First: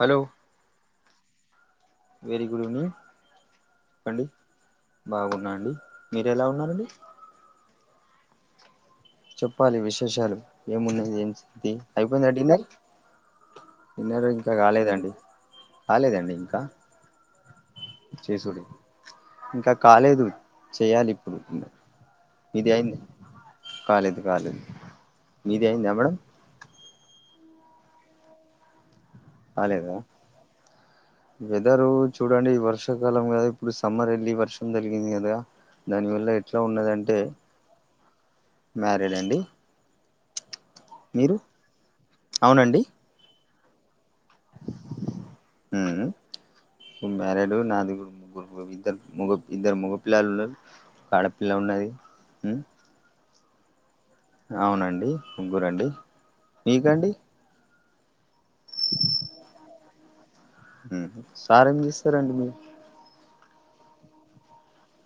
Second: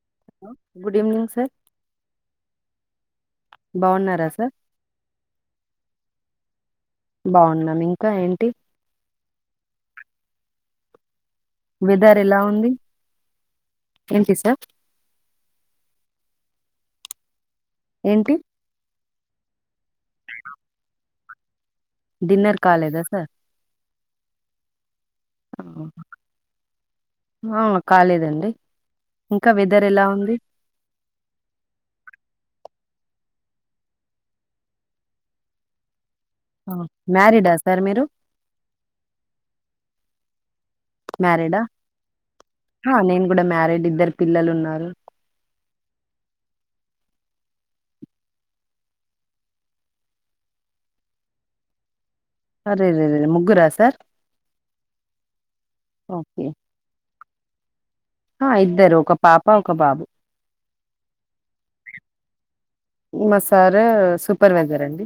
Hello good evening sir very good evening బాగున్నారా sir బాగున్నాండి మీరు ఎలా ఉన్నారండి బాగున్నాం ఇంకా ఏంటి చెప్పాలి విశేషాలు ఏమున్నాయ్ ఏం ది వెదర్ అయిపోయిందా ఎలా డిన్నర్ ఉంది ఏంటి సార్ కాలేదండి ఇంకా ఏంటి చేసుడె ఇంకా కాలేదు చెయాలిప్పుడు డిన్నర్ మీది అయింది కాలేదా సార్ కాలేదు కాలేదు మీది అయిందా మేడం ఆ కాలేదండి ఇంకా వెదర్ కాలేదా ఎలా ఉంది వెదరు చూడండి వర్షాకాలం కదా ఇప్పుడు సమ్మర్ వెళ్ళి వర్షం తలిగింది కదా దానివల్ల ఎట్లా ఉన్నదంటే మ్యారీడా సార్ మీరు మ్యారేడ్ అండి మీరు మ్యారీడా అవునండి నేను కూడా మ్యారీడ్ ఇద్దరు పిల్లలు ఉన్నారు ఊ మ్యారిడు నాది ఇద్దరు ముగ్గు ఇద్దరు ముగ్గురు పిల్లలు ఉన్నారు ఆడపిల్ల ఉన్నది ఉ అరె రె రె ముగ్గురా సార్ అవునండి ముగ్గురండి ఓకే మీ కండి ఆ ఇద్దరు ఒక పాప ఒక బాబు ఉ సార్ ఏం చేస్తారండి మీ మా సార్ సూపర్వైజర్ అండి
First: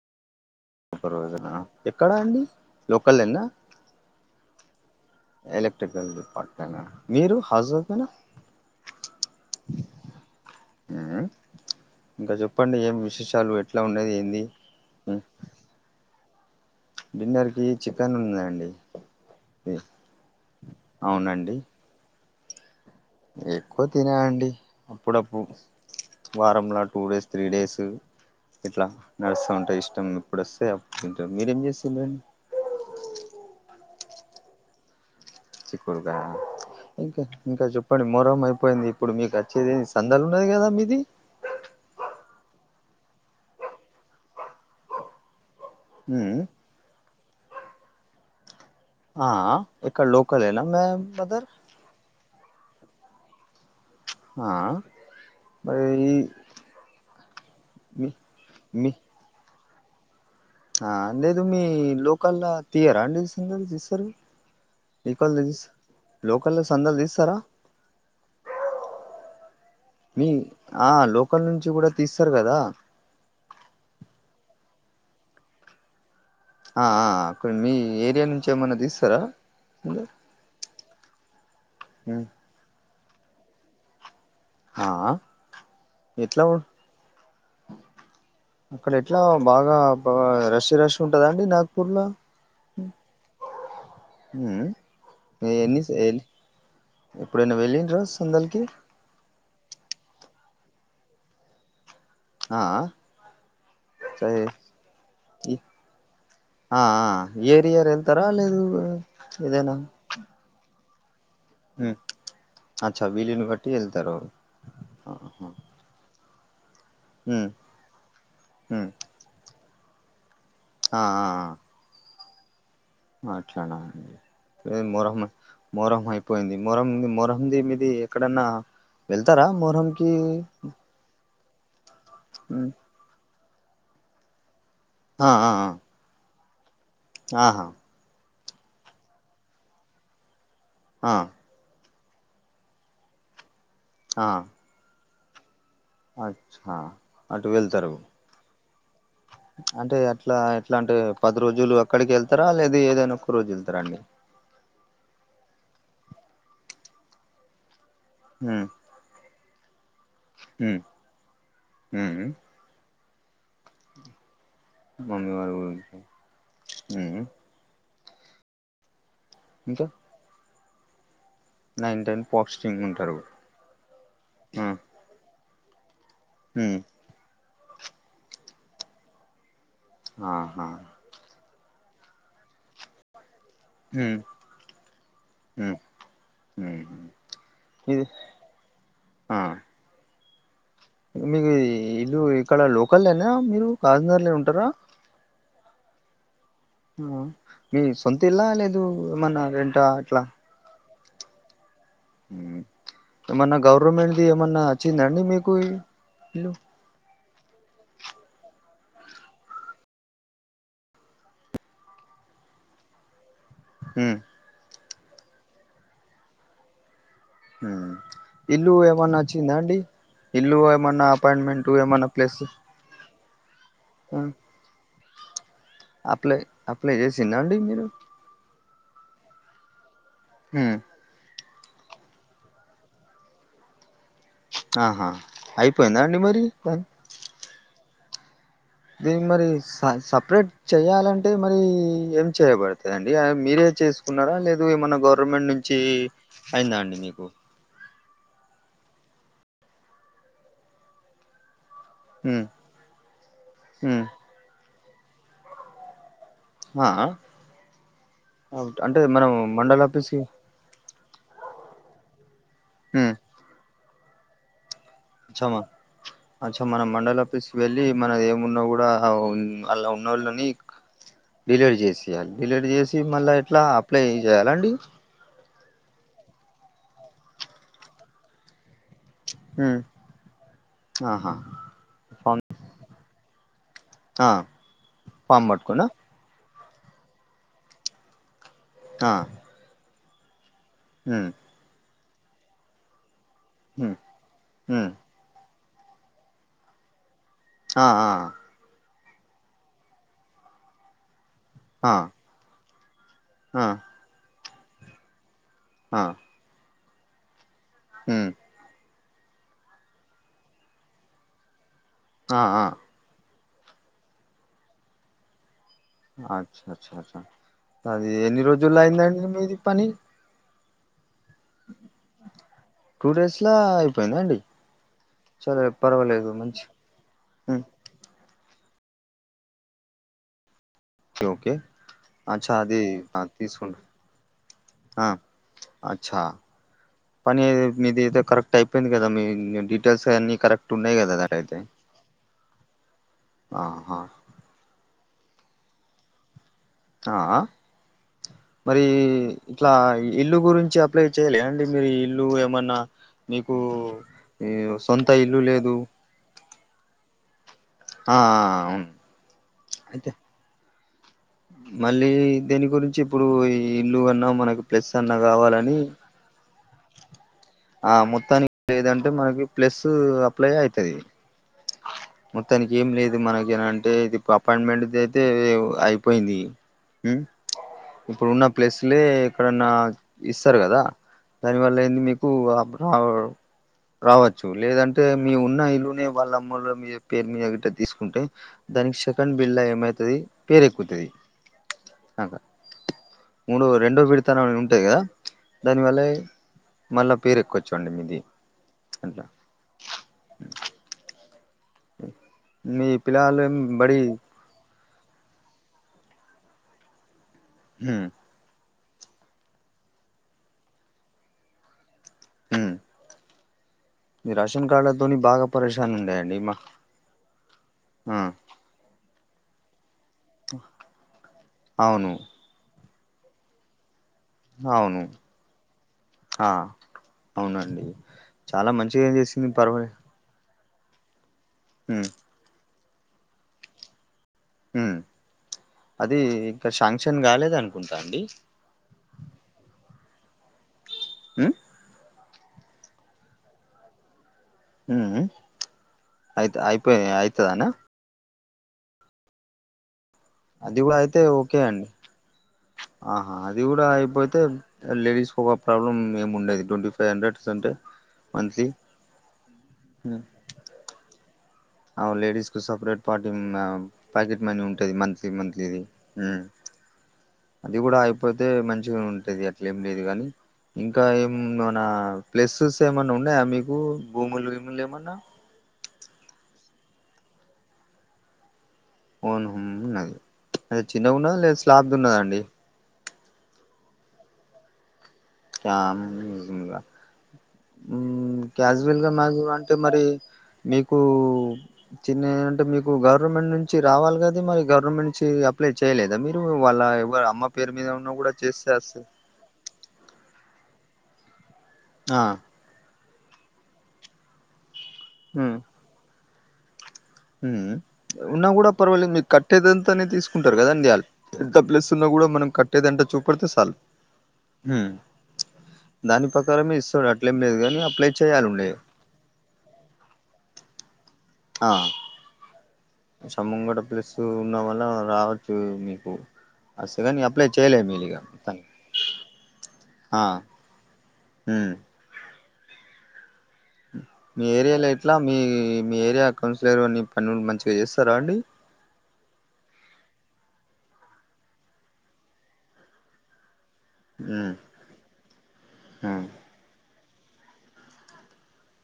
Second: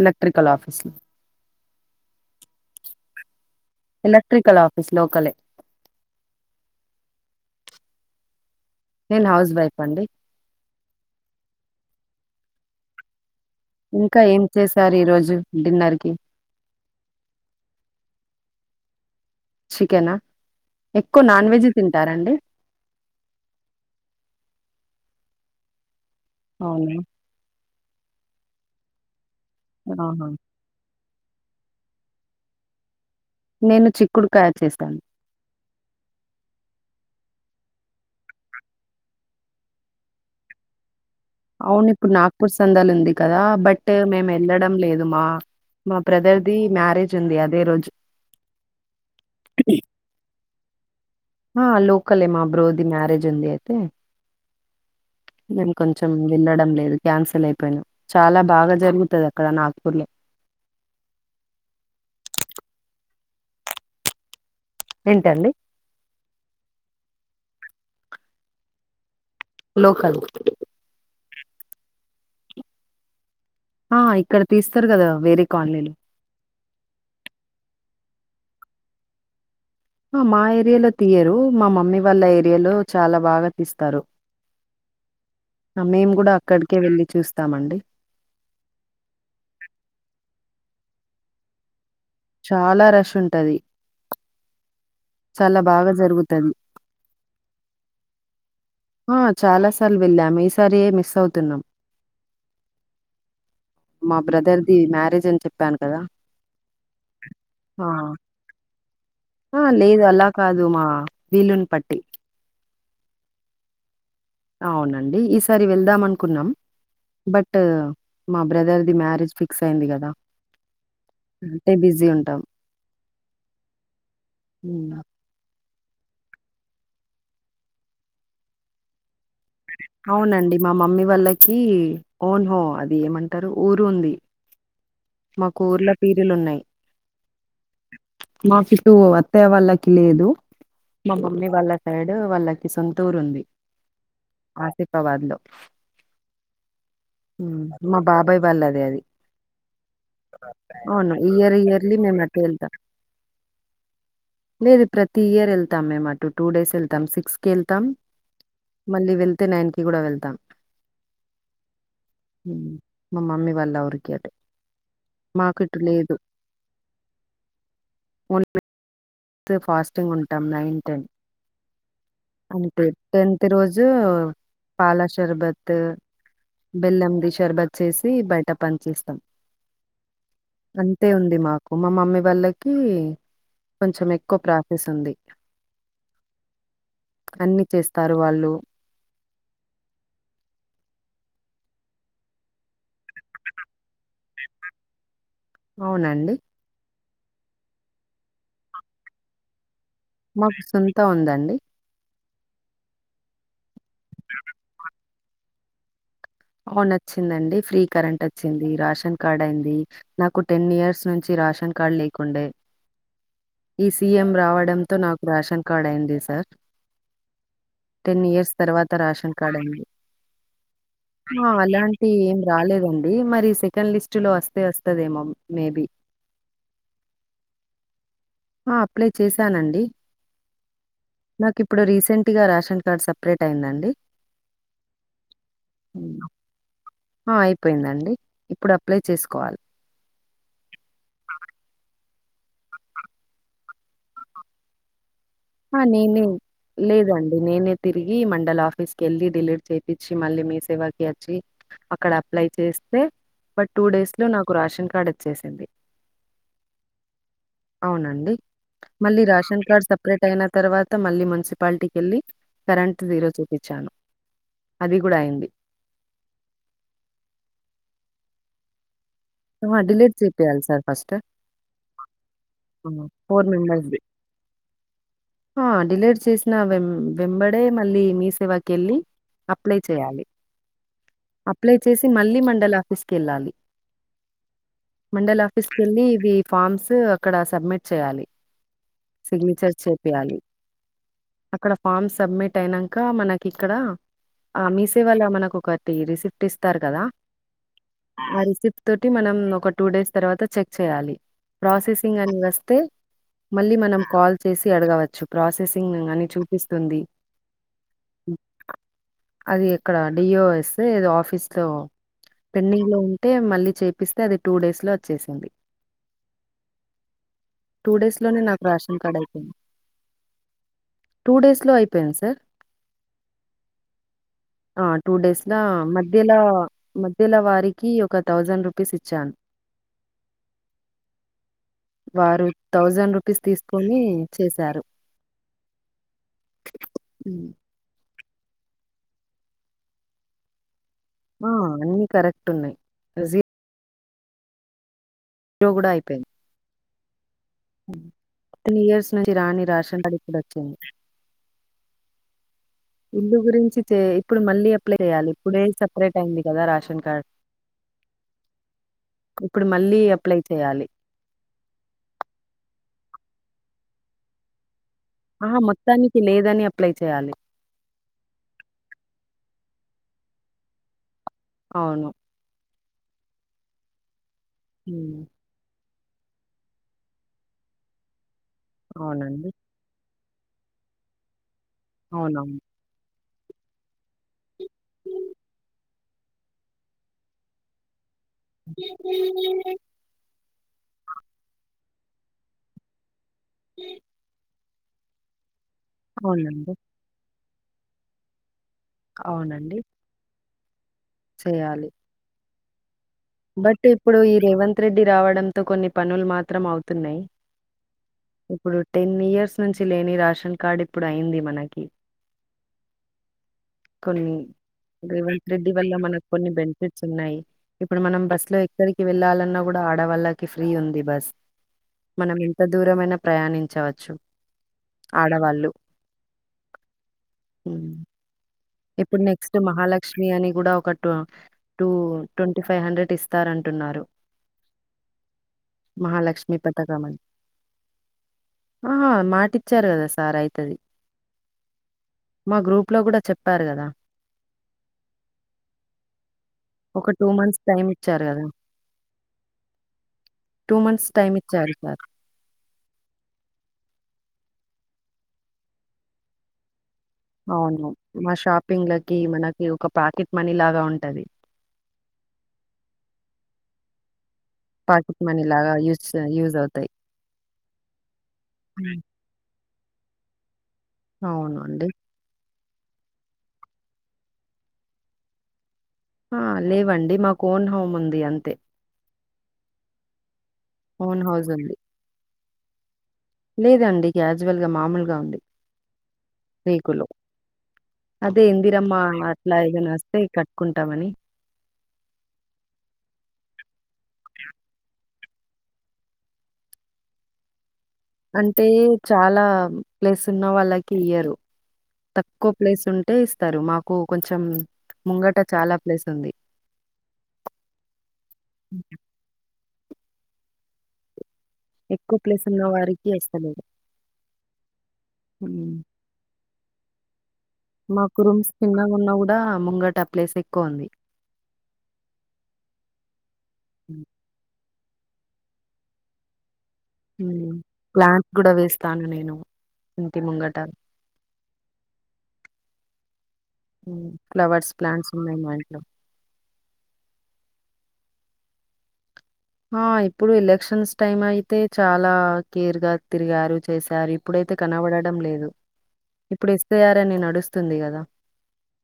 ఎలక్ట్రికల్ ఆఫీస్ లో సూపర్ విసైరా ఎక్కడా అండి లోక లేనా ఎలక్ట్రికల్ ఆఫీస్ లోకలే ఎలక్ట్రికల్ డిపార్ట్మెంటెనా మీరు హౌస్ వైఫ్నా నేను హౌస్ వైఫ్ అండి ఇంకా చెప్పండి ఏం విశేషాలు ఏ ఇంకా ఏం చేసారు ఈ రోజు డిన్నర్ కి డిన్నర్ కి చికెన్ ఉందండి ఏ, చికెనా ఎక్కువ నాన్ అవునండి వెజ్ తింటారండి ఎక్కువ తిన అండి అప్పుడప్పుడు వారంలా అవును టూ డేస్ త్రీ డేసు ఇట్లా నడుస్తూ ఉంట ఇష్టం ఆహా ఎప్పుడు వస్తే అప్ తింట మీరేం చేస్తుండండి నేను చిక్కుడుకాయ చేశాను చిక్కుడుకాయ ఇంకా ఇంకా చెప్పండి మోరం అయిపోయింది ఇప్పుడు మీకోచ్చేది ఎంది సంద్దలున్నయి కదా మీది అవును ఇప్పుడు నాగ్పూర్ సందాలుంది కదా బట్ మేము వెళ్ళడం లేదు మా మా ఉమ్ బ్రదర్ది మ్యారేజ్ ఉంది అదే రోజు ఆ ఇక్కడ లోకలేన మేం ఆ లోకలే ఏ మాబ్రోది మ్యారేజ్ ఉందియితే ఆ నేను మరి కొంచెం వెళ్ళడం లేదు క్యాన్సల్ అయిపోయినా, మీ చాలా బాగా మీ జరుగుతది అక్కడ నాగపూర్లో. ఆ లేదు మీ లోకల్లా తీయరా అండి సంధల్ తీస్తరుగా. ఏ కల్ ఏంటండి తీస్ లోకల్లో సందల్ తీస్తరా. లోకల్ మీ ఆ లోకల్ల నుంచి కూడా తీస్తరు కదా. ఆ ఇక్కడ తీస్తరు కదా వేరే కాలనీలు. ఆ ఆ కొని మీ ఏరియా నుంచి ఏమన్నా తీస్తరా సందల్. మా ఏరియాలో తీయరు, మా మమ్మీ వాళ్ళ ఏరియాలో చాలా బాగా తీస్తారు. ఆ మేము కూడా ఎట్లా అక్కడికే వెళ్ళి చూస్తామండి. అక్కడ ఎట్లా బాగా రష్ రష్ ఉంటదా అండి నాగ్ పూర్లా. చాలా రష్ ఉంటది, ఉమ్ చాలా ఎన్ని బాగా జరుగుతది. ఎప్పుడైనా వెళ్లింర్రా సందల్కి. ఆ చాలా సార్లు వెళ్ళాము ఈసారే మిస్ అవుతున్నాం. ఆ ఆ మా బ్రదర్ది మ్యారేజ్ అని చెప్పాను కదా. ఆ ఆ ఇయర్ ఆ! ఇయర్ ఎళ్తరా లేదు ఆ! ఎదైనా లేదు అలా కాదు మా వీలుని బట్టి. అచ్చా వీలుని బట్టి ఎళ్తరు. అవునండి ఈసారి వెళ్దాం అనుకున్నం ఉమ్ బట్ మా brother um the marriage fix అయింది కదా. ఆఆ ఆ అంటే బిజీ ఉంటాం. అట్లనా అండి ఏది హ్మ్. మొహర్రం అ మొహరం అయిపోయింది, మొహరం మొహరంది మీది ఎక్కడన్నా వెళ్తరా మొహరం కి అవునండి. మా మమ్మీ వాళ్ళకి ఓనో అది ఏమంటరు ఊరు ఉంది. ఆ ఆ మాకు ఊర్ల ఆ పీరీలు ఉన్నయి. ఆహా మాకిటు అత్తయ్య వాళ్ళకి లేదు ఆ మా మమ్మీ వాళ్ళక్ సైడ్ వాళ్ళకి సొంతూరు ఉంది. ఆ ఆసిఫాబాద్ లో అచ్చా అటు వెళ్తారు మా బాబాయ్ వాళ్లదే అది. అంటే అట్ ట్లా ఎట్లా అంటే అవును పది ఇయర్ రోజులు ఇయర్లీ అక్కడికి మేము అటే వెళ్తారా వెళ్తాం లేదు ఏదైనా ఒక్క రోజు వెళ్తరా అండి. లేదు ప్రతి ఇయర్ ఎళ్తాం మేము అటు టూ డేస్ ఎళ్తాం సిక్స్ కి ఎళ్తాం హ్ మళ్ళీ వెళ్తే నైన్ కి కూడా వెళ్తాం. ఉమ్ మా మమ్మీ వాళ్ళ ఊరికి అటు. మమ్మీ వాళ్ళ మాకు ఇటు ఊరికి లేదు ఉహ్ [inaudible] ఇంకా ఫాస్టింగ్ ఉంటాం nine ten. Nine ten fasting అంటే ఉంటారు టెన్త్ రోజు ఉమ్ పాల శరబత్ ఉమ్ బెల్లంది షర్బత్ చేసి బయట పంచేస్తం. ఆహా అంతే ఉంది మాకు మా మమ్మీ వాళ్ళకి కొంచెం ఉమ్ ఎక్కువ ప్రాఫీస్ ఉంది ఉమ్ ఉమ్ అన్నీ ఇది చేస్తారు వాళ్ళు. ఆ మీకు ఈ ఇల్లు ఇక్కడ లోకలేనా మీరు కాఘజ్ నగర్లే ఉంటరా అవునండి. ఈ సొంతిల్లా లేదు ఏమన్నా రెంటా ఎట్ల మాక్ సొంత ఉందండి. ఏమన్నా గవర్నమెంట్ది ఏమన్నా అచ్చిందండి మీకు ఇల్లు అవునచ్చిందండి ఫ్రీ కరెంట్ అచ్చింది, రాషన్ కార్డ్ అయింది నాకు టెన్ ఇయర్స్ నుంచి రాషన్ కార్డ్ లేకుండే ఈ ఉమ్ సీఎం రావడంతో నాకు రేషన్ కార్డ్ అయింది సార్. టెన్ ఇయర్స్ ఇల్లు తర్వాత రేషన్ కార్డ్ ఏమన్నచ్చిందా అండి అయింది ఇల్లు ఏమన్న ఆ అలాంటి ఏం రాలేదండి మరి సెకండ్ లిస్ట్లో వస్తే వస్తదేమో మేబి అప్లై అప్లై చేసింరా అండి మీరు ఆ అప్లై చేసానండి. హ్ నాకిప్పుడు రీసెంట్గా రేషన్ కార్డ్ సపరేట్ అయిందండి. ఆహా అయిపోయిందా అండి ఉమ్. మరి దాన్ ఆ అయిపొయిందండి. దిమ్మరీస్ ఆ సపరేట్ చేయాలంటే మరి ఏం చేయబడతదండి ఆ మీరే చేస్ కున్నారా లేదు ఏమన్న గవర్నమెంట్ నుం హ నేనే లేదండి నేనే తిరిగి మండల ఆఫీస్కెళ్ళి డిలీట్ చేపిచ్చి మళ్ళీ మీ సేవాకి అచ్చి అక్ క్కడ ఉమ్ అప్లై చేస్తే బట్ టూ ఉమ్ డేస్లో నాకు రాషన్ కార్డ్ అచ్చేసింది. ఆ అవునండి అంటే మళ్ళీ మనం రాషన్ మండల కార్డ్ సప్ ఆఫీస్కి అయిన తర్వాత మళ్ళీ మున్సిపాలిటీకెల్లి కరెంట్ ఉమ్ జీరో చూపిచ్చాను. అచ్చమ అచ్చ మన మండల్ ఆఫీస్కి వెళ్ళి మనద్ ఏమున్నా గుడా ఉన్ అల్ల డిలీట్ చేపియాలి ఉన్నోళ్ళనీక్ సార్ ఫస్ట్ డిలీట్ చేసేయాల్ డిలీట్ చేసి మళ్ళ ఫోర్ ఎట్ల అప్లై చేయాలండి. డిలెట్ చేసిన వెం వెంబడే మళ్ళీ మీ సేవాకెళ్ళి అప్లై ఉమ్ చేయాలి ఆహా అప్లై చేసి మళ్ళీ ఫామ్ మండలాఫీస్ కెళ్ళాలి. ఆ మండల్ ఫామ్ పట్టుకున్నా ఆఫీస్కెళ్లి ఇవి ఫామ్స్ అక్కడ సబ్మిట్ చేయాలి. ఆ సిగ్నేచర్ చేపీయాలి. హ్ అక్కడ ఫామ్ సబ్మిట్ అయినంక మనక్ ఇక్కడ ఉమ్ ఆ ఉమ్ మీసేవాల మనకొక టి రిసిప్ట్ ఇస్తార్ కదా ఆ రిసిప్ తోటి మనం ఒక టూ డేస్ తర్వాత చెక్ చేయాలి ఆ ప్రాసెసింగ్ అని వస్తే ఆ మళ్ళీ మనం కాల్ చేసి అడగవచ్చు ప్రాసెసింగ్ అని చూపిస్తుంది. మ్ అది ఎక్కడ డియోఎస్ ఏదో ఆఫీస్లో ఆ ఆ పెండింగ్లో ఉన్ టే మళ్ళీ చేపిస్తే అది టూ డేస్లో అచ్చేసింది. అచ్చ అచ్చ అచ్చ చ టూ అది డేస్ లోనే ఎన్ని నాకు రేషన్ కార్డ్ రోజులైందండి అయిపోయింది మీది పని టూ డేస్లో అయిపొయింది సార్ టూ డేస్లా అయిపోయిందా అండి ఆ టూ డేస్లా సరే పర్వాలేదు మధ్యలా మంచి మధ్యల ఉమ్ వారికి ఒక థౌజండ్ రూపీస్ ఇచ్చాన్ ఓకే అచ్చ అది రూపీస్ తీసున్నా తీసుకొని చేశారు. ఆ అచ్చా హ్మ్. పనిర్ మీదతే కరెక్ట్ అయిపోయింది కదా మీ డీటెయిల్స్ అన్ని కరెక్ట్ ఉన్నాయి కదా అ ఆ అన్ని కరెక్ట్ ఉన్నాయి ఆహా ఇంట్లో కూడా అయిపోయింది ఆ హ్మ్. ఇన్ని మరి ఇయర్స్ నుంచి రాని ఇట్లా రేషన్ కార్డ్ ఇల్లు ఇప్పుడొచ్చింది. గురించి అప్లై చేయలే అండి మీరు ఇల్లు ఏమన్నా ఇల్లు మీకు గురించి ఇప్పుడు ఈ మళ్ళీ అప్లై సొంత చేయాలి ఇల్లు ఇప్పుడే లేదు సపరేట్ అయింది కదా రాషన్ కార్డ్ ఆ ఆ అవును ఇప్పుడు మళ్ళీ అయితే అప్లై చెయాలి మళ్ళీ దీని గురించి ఇప్పుడు ఈ ఇల్లు అన్నా మనకు ప్లేన్నగా ఆహ మొత్తానికి లేదని అప్లై చేయాలి ఆ మొత్తానికి లేదంటే మనకి ప్లస్ అప్లై అయితది అవును మొత్తానికి ఏం లేదు మనకి ఏంటే ఇది అపాయింట్మెంట్ హ్మ్. అయితే అయిపోయింది ఉ ఇప్పుడు ఉన్న ప్లేస్లే అవునండి. ఇక్కడన్నా ఇస్తారు కదా దానివల్ల ఏంది మీకు అవునవును. రా రావచ్చు లేదంటే మీ ఉన్న ఇల్లునే వాళ్ళ అమ్మలో మీ పేరు మీద తీసుకుంటే దానికి సెకండ్ బిల్ ఏమైతుది పేరు ఎక్కుతది మూడో రెండో విడతాఆనే ఉంటాయి కదా దానివల్ల అవునండి. మళ్ళా పేరు ఎక్కవచ్చు అండి మీది అట్లా అవునండి చేయాలి మీ పిల్లగాండ్లు బట్ ఇప్పుడు ఈ రేవంత్ రెడ్డి రావడంతో కొన్ని పనులు మాత్రం అవుతున్నాయి ఉ ఇప్పుడు టెన్ ఇయర్స్ నుంచి లేని రాషన్ కార్డ్ ఇప్పుడు అయింది మనకి ఉ కొన్ని బాగా రేవంత్ రెడ్డి వల్ల పరేషాన్ ఉండే మనకు అండి కొన్ని మా బెనిఫిట్స్ ఉన్నాయి ఇప్పుడు ఆ మనం బస్సు లో ఎక్కడికి వెళ్ళాలన్నా కూడా ఆడవాళ్ళకి ఫ్రీ ఉంది బస్ అవును మనం ఎంత దూరమైనా ప్రయాణించవచ్చు అవును ఆడవాళ్ళు. ఆ అవునండి హ్మ్. చాలా మంచిగా ఏం చేసింది పర్వలు స్త్రీ అని కూడా ఒక టూ ట్వంటీ ఫైవ్ హండ్రెడ్ ఇస్తారంటున్నారు ఉ అది మహాలక్ష్మి ఇంకా పథకం అని. శాంక్షన్ కాలేద అనుకుంటా అండి ఆహా మాటిచ్చారు కదా సార్ అయితది ఉమ్ మా గ్రూప్ లో కూడా చెప్ప చెప్పారు కదా ఉ హు అయితే అయితది ఒక టూ మంత్స్ టైమ్ ఇచ్చారు కదా అది కూడా అయితే ఓకే అండి ఆహా అది కూడా అయిపోతే లేడీస్ ఒక ప్రాబ్లమ్ ఏమి ఉండేది ట్వంటీ ఫైవ్ హండ్రెడ్ అంటే అవును మా మంత్లీ షాపింగ్ లకి మనకి ఒక ప్యాకెట్ మనీ లాగా ఉంటది అవ్ లేడిస్ కు సప్రేట్ పార్టీ హ్మ్ మామ్ ప్యాకెట్ మన్యూం ఉంటది పాకెట్ మంత్లీ మనీ లాగా మంత్లీది యూజ్ ఊ యూజ్ అవుతాయి. అది గూడా అయిపోతే మంచిగ మ్మ్. ఉంటది అట్ అట్లేం లేదు గానీ ఇంకా ఏం అవును మనా అండి. ప్లెస్సెస్ ఏమన్నా ఉన్నయా మీకూ భూముల్ గీముల్ ఏమన్నా ఆ లేవండి మాకు ఓన్ హోమ్ ఉంది అంతే ఓన్ హోమ్ ఉన్నది అదే చిన్నగ ఓన్ ఉన్నదా హౌస్ లే ఉంది. స్లాబ్ది ఉన్నదా అండి లేదండి క్యాజువల్గ మాముల్గ ఉంది [unintelligible] రేకులు. ఊ అదే ఇందిరమ్మ క్యాజువల్ గా మ్యాగూ అట్లా అంటే ఏదైనా మరీ వస్తే మీకూ కట్టుకుంటామని. చిన్న అంటే మీకు గవర్నమెంట్ నుంచి రావాల్ గదె మరి గవర్నమెంట్ నుంచి అప్లైచ్ చేయలేదా మీరూ వాళ్ళ ఎవ్వ అమ్మ పేరు మీద ఉన్న గూడ అంటే చాలా ప్లేస్ ఉన్న వాళ్ళకి ఇయ్యరు ఆ తక్కువ ప్లేస్ ఉంటే ఇస్తారు మాకు కొంచెం ముంగట చాలా ప్లేస్ ఉంది ఊఉ ఉన్నా గూడ పర్వాలేద్ మీ కట్టేదెంతనే తీసుకుంటారు గదండి ఆళ్ ఎంత ప్లేస్ ఉన్నా ఎక్కువ గూడా ప్లేస్ మనం ఉన్న కట్టేదెంత వారికి చూపెడ్తే ఇస్తలేదు సాల్ హు ఉమ్. దాని పకారమే ఇస్సడు అట్లేం లేదుగా మాకు రూమ్స్ చిన్నగ ఉన్న గూడా ముంగట ప్లేస్ ఎక్కువ ఉంది ఆ స ముంగట ప్లెస్స్ ఉన్న వల్ల రావచ్చు మీకు అస్సలే నీ అప్లై చేయలే మీలిగా ప్లాంట్స్ కూడా మొత్తాని వేస్తాను నేను ఇంటి ఆ ముంగట ఉ మీ ఫ్లవర్స్ ఏరియాలో ప్లాంట్స్ ఎట్ల మీ ఉన్నాయి మా ఇంట్లో మీ ఏరియా కౌన్సిలర్ అన్ని పనులు మంచిగ ఏస్సరా అండి ఆ ఇప్పుడు ఎలక్షన్స్ టైమ్ అయితే చాలా కేర్ గా తిరిగారు చేశారు ఉమ్ ఇప్పుడైతే కనబడడం లేదు ఉమ్ ఇప్పుడు ఇస్తే ఆరేని నడుస్తుంది గదా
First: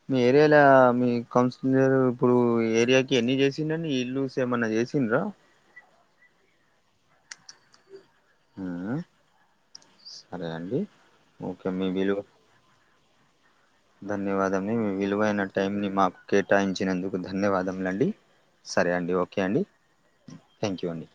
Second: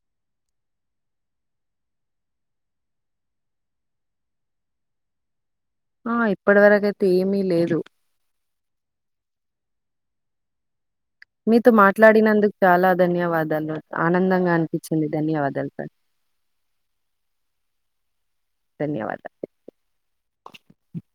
మీ ఏరియాలా మీ కౌన్సిలర్ ఇప్పుడూ ఈ ఏరియాకి ఎన్ని జేసిండండి ఈ ఇల్లూస్ ఏమన్న ఏసింద్ర ఆ ఇప్పడ వరకైతే ఏమీ లేదు ఊఉ సరే అండి ఓకే మీతో మీ మాట్లాడినందు చాలా ధన్యవాదాలు ఆనందంగా ధన్యవాదమే అనిపించింది విలువైన ధన్యవాదాలు టైంని సార్ మాకు కేటాయించినందుకు ధన్యవాదములండి సరే అండి ధన్యవాదాలు ఓకే అండి థ్యాంక్ యూ అండి